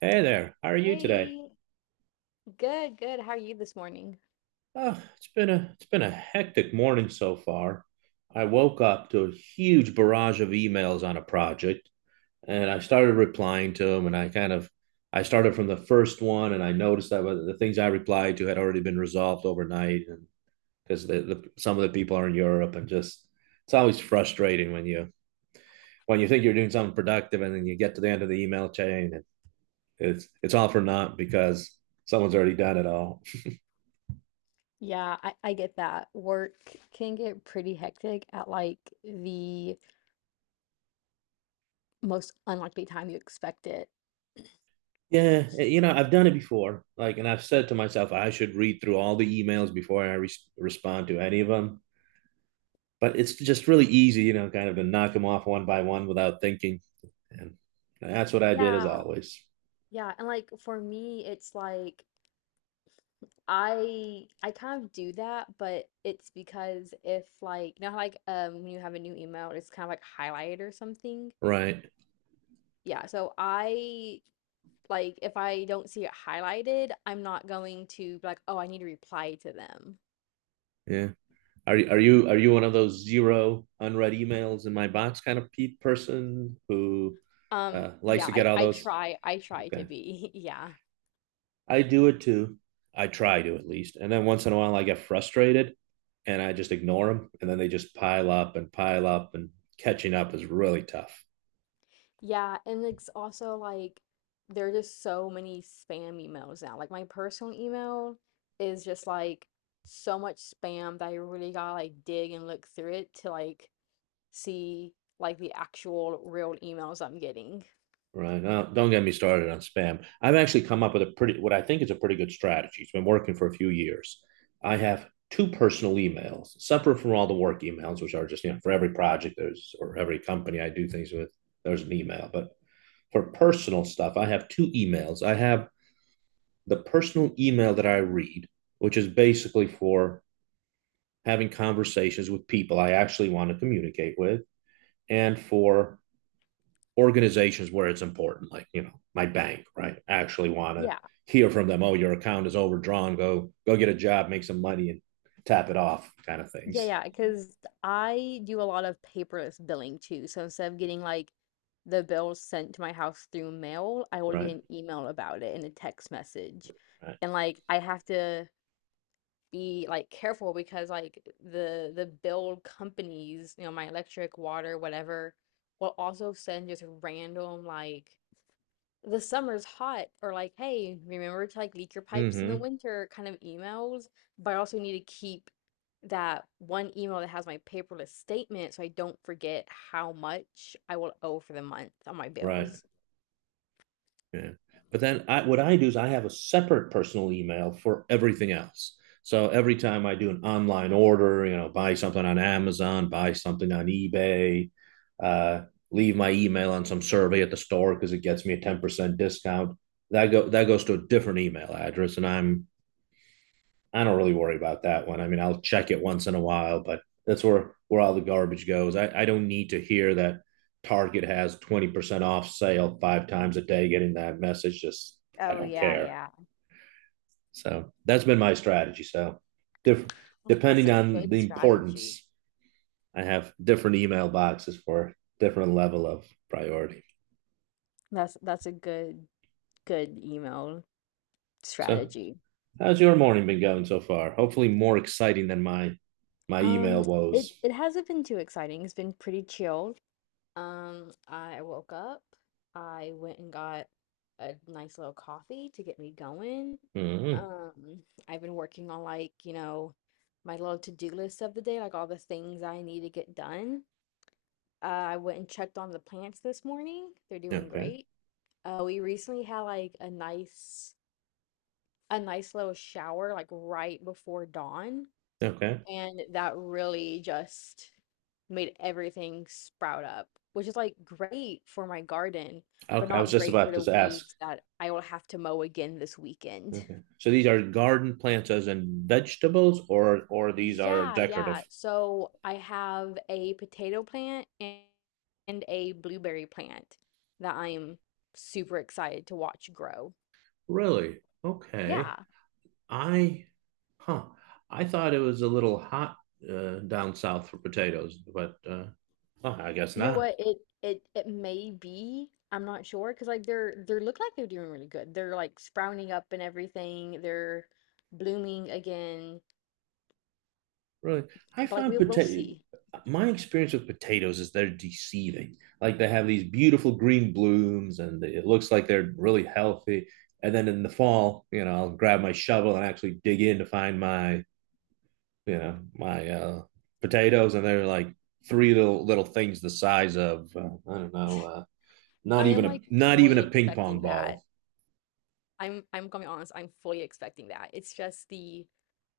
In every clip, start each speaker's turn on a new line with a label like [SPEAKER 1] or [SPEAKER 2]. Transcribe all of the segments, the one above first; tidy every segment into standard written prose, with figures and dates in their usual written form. [SPEAKER 1] Hey there, how are you today?
[SPEAKER 2] Hey, good, good. How are you this morning?
[SPEAKER 1] Oh, it's been a hectic morning so far. I woke up to a huge barrage of emails on a project and I started replying to them and I kind of I started from the first one and I noticed that the things I replied to had already been resolved overnight and because the some of the people are in Europe and just it's always frustrating when you think you're doing something productive and then you get to the end of the email chain and it's all for naught because someone's already done it all.
[SPEAKER 2] Yeah, I get that. Work can get pretty hectic at like the most unlikely time you expect it.
[SPEAKER 1] Yeah, I've done it before. Like, and I've said to myself, I should read through all the emails before I re respond to any of them. But it's just really easy, kind of to knock them off one by one without thinking. And that's what I did as
[SPEAKER 2] Yeah,
[SPEAKER 1] always.
[SPEAKER 2] yeah. And like for me, it's like I kind of do that, but it's because if like you know how like when you have a new email, it's kind of like highlighted or something.
[SPEAKER 1] Right.
[SPEAKER 2] Yeah, so I like if I don't see it highlighted, I'm not going to be like, oh, I need to reply to them.
[SPEAKER 1] Yeah. Are you one of those zero unread emails in my box kind of pe person who
[SPEAKER 2] Um,
[SPEAKER 1] likes
[SPEAKER 2] yeah,
[SPEAKER 1] to
[SPEAKER 2] I
[SPEAKER 1] get all
[SPEAKER 2] I
[SPEAKER 1] those?
[SPEAKER 2] try I try to
[SPEAKER 1] Okay.
[SPEAKER 2] be. Yeah.
[SPEAKER 1] I do it too. I try to at least. And then once in a while, I get frustrated and I just ignore them. And then they just pile up, and catching up is really tough.
[SPEAKER 2] Yeah, and it's also like there are just so many spam emails now. Like my personal email is just like so much spam that I really gotta like dig and look through it to like see like the actual real emails I'm getting.
[SPEAKER 1] Right. Now, don't get me started on spam. I've actually come up with what I think is a pretty good strategy. It's been working for a few years. I have two personal emails, separate from all the work emails, which are just, for every project or every company I do things with, there's an email. But for personal stuff, I have two emails. I have the personal email that I read, which is basically for having conversations with people I actually want to communicate with, and for organizations where it's important, like you know my bank, right? I actually want to
[SPEAKER 2] Yeah.
[SPEAKER 1] hear from them. Oh, your account is overdrawn. Go get a job, make some money, and tap it off, kind of
[SPEAKER 2] Yeah,
[SPEAKER 1] things.
[SPEAKER 2] yeah, because I do a lot of paperless billing too. So instead of getting like the bills sent to my house through mail, I will get
[SPEAKER 1] Right.
[SPEAKER 2] an email about it and a text message.
[SPEAKER 1] Right.
[SPEAKER 2] And like I have to be like careful because like the bill companies, you know, my electric, water, whatever, will also send just random like the summer's hot or like hey remember to like leak your pipes in the
[SPEAKER 1] Mm-hmm.
[SPEAKER 2] winter kind of emails, but I also need to keep that one email that has my paperless statement so I don't forget how much I will owe for the month on my
[SPEAKER 1] Right.
[SPEAKER 2] bills.
[SPEAKER 1] Yeah. But then what I do is I have a separate personal email for everything else. So every time I do an online order, buy something on Amazon, buy something on eBay, uh, leave my email on some survey at the store because it gets me a 10% discount. That goes to a different email address and I don't really worry about that one. I mean, I'll check it once in a while, but that's where all the garbage goes. I don't need to hear that Target has 20% off sale five times a day getting that message. Just I
[SPEAKER 2] Oh
[SPEAKER 1] don't
[SPEAKER 2] yeah,
[SPEAKER 1] care.
[SPEAKER 2] yeah.
[SPEAKER 1] So that's been my strategy. So dif-
[SPEAKER 2] That's
[SPEAKER 1] depending
[SPEAKER 2] a
[SPEAKER 1] on
[SPEAKER 2] good
[SPEAKER 1] the
[SPEAKER 2] strategy.
[SPEAKER 1] importance, I have different email boxes for different level of priority.
[SPEAKER 2] That's a good good email
[SPEAKER 1] So
[SPEAKER 2] strategy.
[SPEAKER 1] how's your morning been going so far? Hopefully more exciting than my
[SPEAKER 2] um
[SPEAKER 1] email
[SPEAKER 2] it
[SPEAKER 1] woes.
[SPEAKER 2] it hasn't been too exciting. It's been pretty chill. I woke up. I went and got a nice little coffee to get me going.
[SPEAKER 1] Mm-hmm.
[SPEAKER 2] Um, I've been working on like, you know, my little to-do list of the day, like all the things I need to get done. I went and checked on the plants this morning. They're doing
[SPEAKER 1] Okay.
[SPEAKER 2] great. We recently had like a nice little shower like right before dawn,
[SPEAKER 1] Okay.
[SPEAKER 2] and that really just made everything sprout up, which is like great for my garden, but
[SPEAKER 1] Okay, I was
[SPEAKER 2] not
[SPEAKER 1] just
[SPEAKER 2] great for
[SPEAKER 1] about
[SPEAKER 2] the
[SPEAKER 1] to ask.
[SPEAKER 2] weeds that I will have to mow again this weekend.
[SPEAKER 1] Okay. So these are garden plants as in vegetables or these are
[SPEAKER 2] Yeah, yeah.
[SPEAKER 1] decorative?
[SPEAKER 2] So I have a potato plant and a blueberry plant that I am super excited to watch grow.
[SPEAKER 1] Really? Okay.
[SPEAKER 2] Yeah.
[SPEAKER 1] I Huh. I thought it was a little hot down south for potatoes, but well, I guess
[SPEAKER 2] You know
[SPEAKER 1] not.
[SPEAKER 2] what? It may be. I'm not sure because like they're look like they're doing really good. They're like sprouting up and everything. They're blooming again.
[SPEAKER 1] Really. I
[SPEAKER 2] But like
[SPEAKER 1] find
[SPEAKER 2] we'll
[SPEAKER 1] potato
[SPEAKER 2] see.
[SPEAKER 1] my experience with potatoes is they're deceiving. Like they have these beautiful green blooms and it looks like they're really healthy. And then in the fall, I'll grab my shovel and actually dig in to find my you know my uh, potatoes, and they're like three little things the size of I don't know, not
[SPEAKER 2] I am
[SPEAKER 1] even a
[SPEAKER 2] like fully
[SPEAKER 1] ping pong
[SPEAKER 2] expecting that.
[SPEAKER 1] ball.
[SPEAKER 2] I'm gonna be honest, I'm fully expecting that. It's just the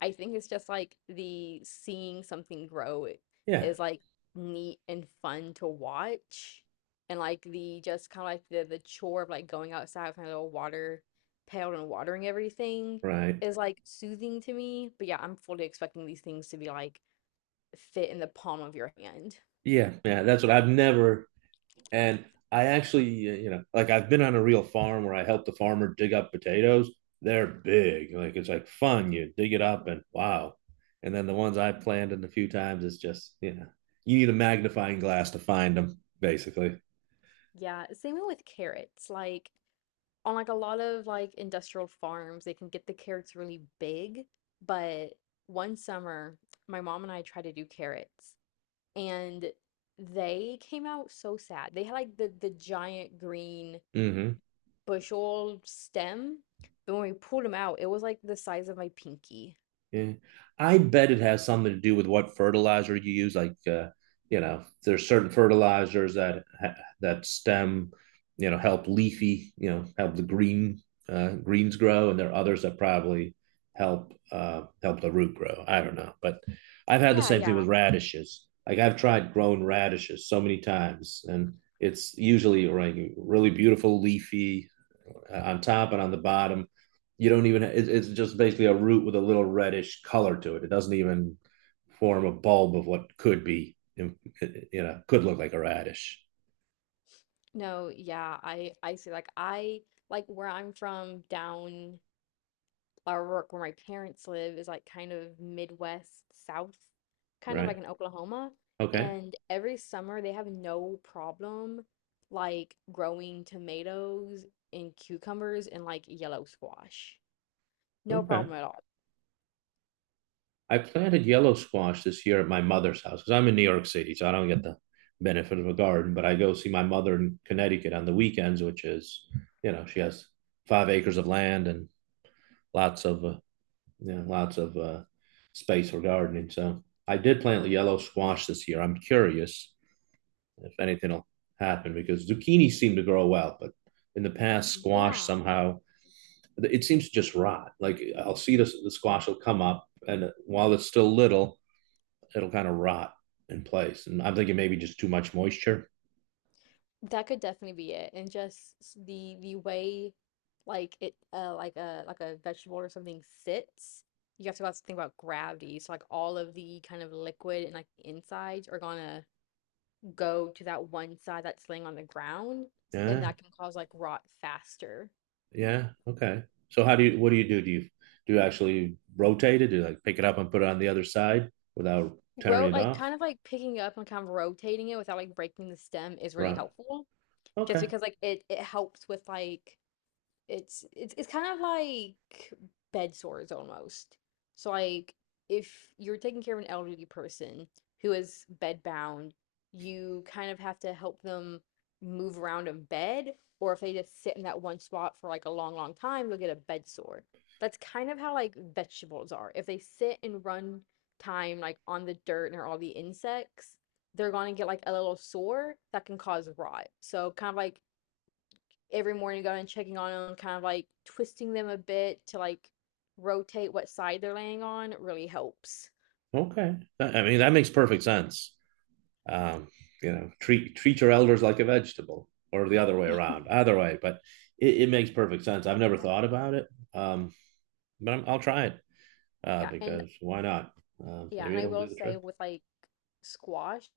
[SPEAKER 2] I think it's just like the seeing something grow
[SPEAKER 1] Yeah,
[SPEAKER 2] is like neat and fun to watch. And like the just kind of like the chore of like going outside with my little water pail and watering everything
[SPEAKER 1] right.
[SPEAKER 2] is like soothing to me. But yeah, I'm fully expecting these things to be like fit in the palm of your hand.
[SPEAKER 1] Yeah, yeah. That's what I've never and. I actually, like I've been on a real farm where I helped the farmer dig up potatoes. They're big. Like it's like fun. You dig it up and wow. And then the ones I planted a few times, it's just, you need a magnifying glass to find them, basically.
[SPEAKER 2] Yeah, same with carrots. Like on like a lot of like industrial farms, they can get the carrots really big. But one summer, my mom and I tried to do carrots and they came out so sad. They had like the giant green
[SPEAKER 1] Ujú.
[SPEAKER 2] bushel stem, but when we pulled them out, it was like the size of my pinky.
[SPEAKER 1] Yeah. I bet it has something to do with what fertilizer you use. Like, there's certain fertilizers that stem, help leafy, help the green greens grow, and there are others that probably help the root grow. I don't know, but I've had the
[SPEAKER 2] Yeah,
[SPEAKER 1] same thing with
[SPEAKER 2] yeah.
[SPEAKER 1] radishes. Like I've tried growing radishes so many times, and it's usually like really beautiful, leafy, on top and on the bottom. You don't even, it, it's just basically a root with a little reddish color to it. It doesn't even form a bulb of what could be, could look like a radish,
[SPEAKER 2] No, yeah, I see like I like where I'm from down or where my parents live is like kind of Midwest South, kind of
[SPEAKER 1] right?
[SPEAKER 2] like in Oklahoma.
[SPEAKER 1] Okay.
[SPEAKER 2] And every summer they have no problem like growing tomatoes and cucumbers and like yellow squash. No
[SPEAKER 1] Okay.
[SPEAKER 2] problem at all.
[SPEAKER 1] I planted yellow squash this year at my mother's house because I'm in New York City, so I don't get the benefit of a garden, but I go see my mother in Connecticut on the weekends, which is, she has 5 acres of land and lots of uh, yeah, lots of space for gardening. So I did plant yellow squash this year. I'm curious if anything will happen because zucchini seem to grow well, but in the past, squash
[SPEAKER 2] Yeah,
[SPEAKER 1] somehow it seems to just rot. Like I'll see the squash will come up, and while it's still little, it'll kind of rot in place. And I'm thinking maybe just too much moisture.
[SPEAKER 2] that could definitely be it. And just the way like it like a vegetable or something sits. You have to also think about gravity. So like all of the kind of liquid and like the insides are gonna go to that one side that's laying on the ground, and
[SPEAKER 1] Yeah.
[SPEAKER 2] that can cause like rot faster.
[SPEAKER 1] Yeah. Okay. So how do you? What do you do? Do you actually rotate it? Do you like pick it up and put it on the other side without tearing
[SPEAKER 2] Rote
[SPEAKER 1] it
[SPEAKER 2] like
[SPEAKER 1] off?
[SPEAKER 2] kind of like picking up and kind of rotating it without like breaking the stem is really
[SPEAKER 1] Right.
[SPEAKER 2] helpful. Just
[SPEAKER 1] Okay.
[SPEAKER 2] because like it helps with like it's it's kind of like bed sores almost. So like if you're taking care of an elderly person who is bedbound, you kind of have to help them move around in bed, or if they just sit in that one spot for like a long, long time, they'll get a bed sore. That's kind of how like vegetables are. If they sit and run time like on the dirt and all the insects, they're gonna get like a little sore that can cause rot. So kind of like every morning going and checking on them, kind of like twisting them a bit to like rotate what side they're laying on really helps.
[SPEAKER 1] Okay. I mean, that makes perfect sense. Um, treat your elders like a vegetable, or the other way around. Either way, but it makes perfect sense. I've never thought about it, um, but I'll try it
[SPEAKER 2] Yeah, and
[SPEAKER 1] because why not? Uh,
[SPEAKER 2] yeah,
[SPEAKER 1] maybe
[SPEAKER 2] and I
[SPEAKER 1] it'll
[SPEAKER 2] will
[SPEAKER 1] do the trick.
[SPEAKER 2] say with like squash,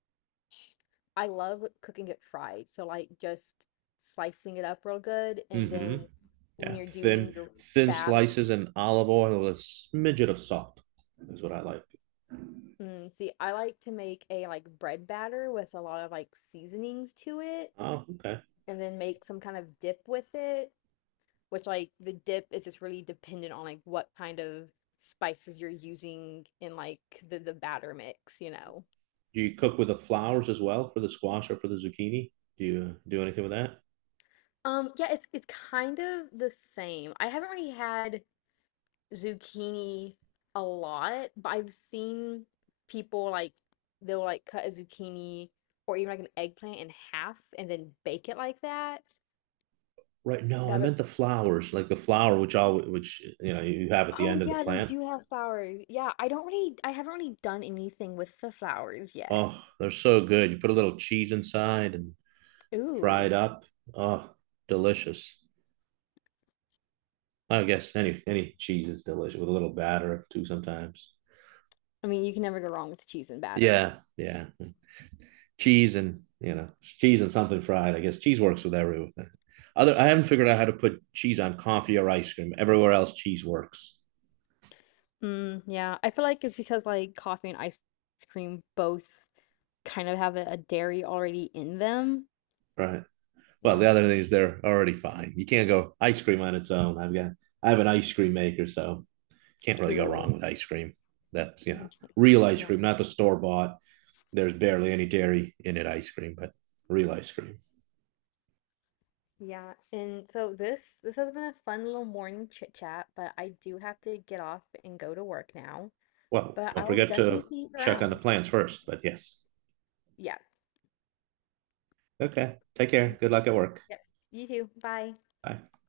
[SPEAKER 2] I love cooking it fried. So like just slicing it up real good, and
[SPEAKER 1] Hmm.
[SPEAKER 2] then when
[SPEAKER 1] Yeah,
[SPEAKER 2] you're doing
[SPEAKER 1] thin
[SPEAKER 2] your
[SPEAKER 1] thin
[SPEAKER 2] batter,
[SPEAKER 1] slices and olive oil with a smidget of salt is what I like.
[SPEAKER 2] mm, see, I like to make a like bread batter with a lot of like seasonings to it,
[SPEAKER 1] Oh, okay.
[SPEAKER 2] and then make some kind of dip with it, which like the dip is just really dependent on like what kind of spices you're using in like the batter mix, you know.
[SPEAKER 1] Do you cook with the flowers as well for the squash or for the zucchini? Do you do anything with that?
[SPEAKER 2] Yeah, it's kind of the same. I haven't really had zucchini a lot, but I've seen people like they'll like cut a zucchini or even like an eggplant in half and then bake it like that.
[SPEAKER 1] Right. No, I
[SPEAKER 2] That
[SPEAKER 1] meant
[SPEAKER 2] looks
[SPEAKER 1] the flowers, like the flower which you know you have at the
[SPEAKER 2] oh
[SPEAKER 1] end of the
[SPEAKER 2] yeah, they
[SPEAKER 1] plant.
[SPEAKER 2] do have flowers. Yeah, I don't really I haven't really done anything with the flowers yet.
[SPEAKER 1] Oh, they're so good. You put a little cheese inside and fry it
[SPEAKER 2] Ooh.
[SPEAKER 1] up. Oh, delicious. I guess any cheese is delicious with a little batter too sometimes.
[SPEAKER 2] I mean, you can never go wrong with cheese and batter.
[SPEAKER 1] Yeah, yeah. Cheese and something fried. I guess cheese works with everything. Other, I haven't figured out how to put cheese on coffee or ice cream. Everywhere else, cheese works,
[SPEAKER 2] Mm, yeah, I feel like it's because like coffee and ice cream both kind of have a dairy already in them.
[SPEAKER 1] right? Well, the
[SPEAKER 2] Yeah.
[SPEAKER 1] other thing is they're already fine. You can't go ice cream on its own. I have an ice cream maker, so can't really go wrong
[SPEAKER 2] Ooh.
[SPEAKER 1] with ice cream. That's
[SPEAKER 2] Okay.
[SPEAKER 1] real ice
[SPEAKER 2] Yeah.
[SPEAKER 1] cream, not the store bought. There's barely any dairy in it ice cream, but real ice cream.
[SPEAKER 2] Yeah. And so this has been a fun little morning chit chat, but I do have to get off and go to work now.
[SPEAKER 1] Well,
[SPEAKER 2] But
[SPEAKER 1] don't
[SPEAKER 2] I'll
[SPEAKER 1] forget
[SPEAKER 2] definitely
[SPEAKER 1] to
[SPEAKER 2] see you
[SPEAKER 1] check on the
[SPEAKER 2] around.
[SPEAKER 1] plans first. But yes,
[SPEAKER 2] Yeah.
[SPEAKER 1] okay. Take care.
[SPEAKER 2] Mm,
[SPEAKER 1] Good luck at work.
[SPEAKER 2] yep. You too. Bye.
[SPEAKER 1] Bye.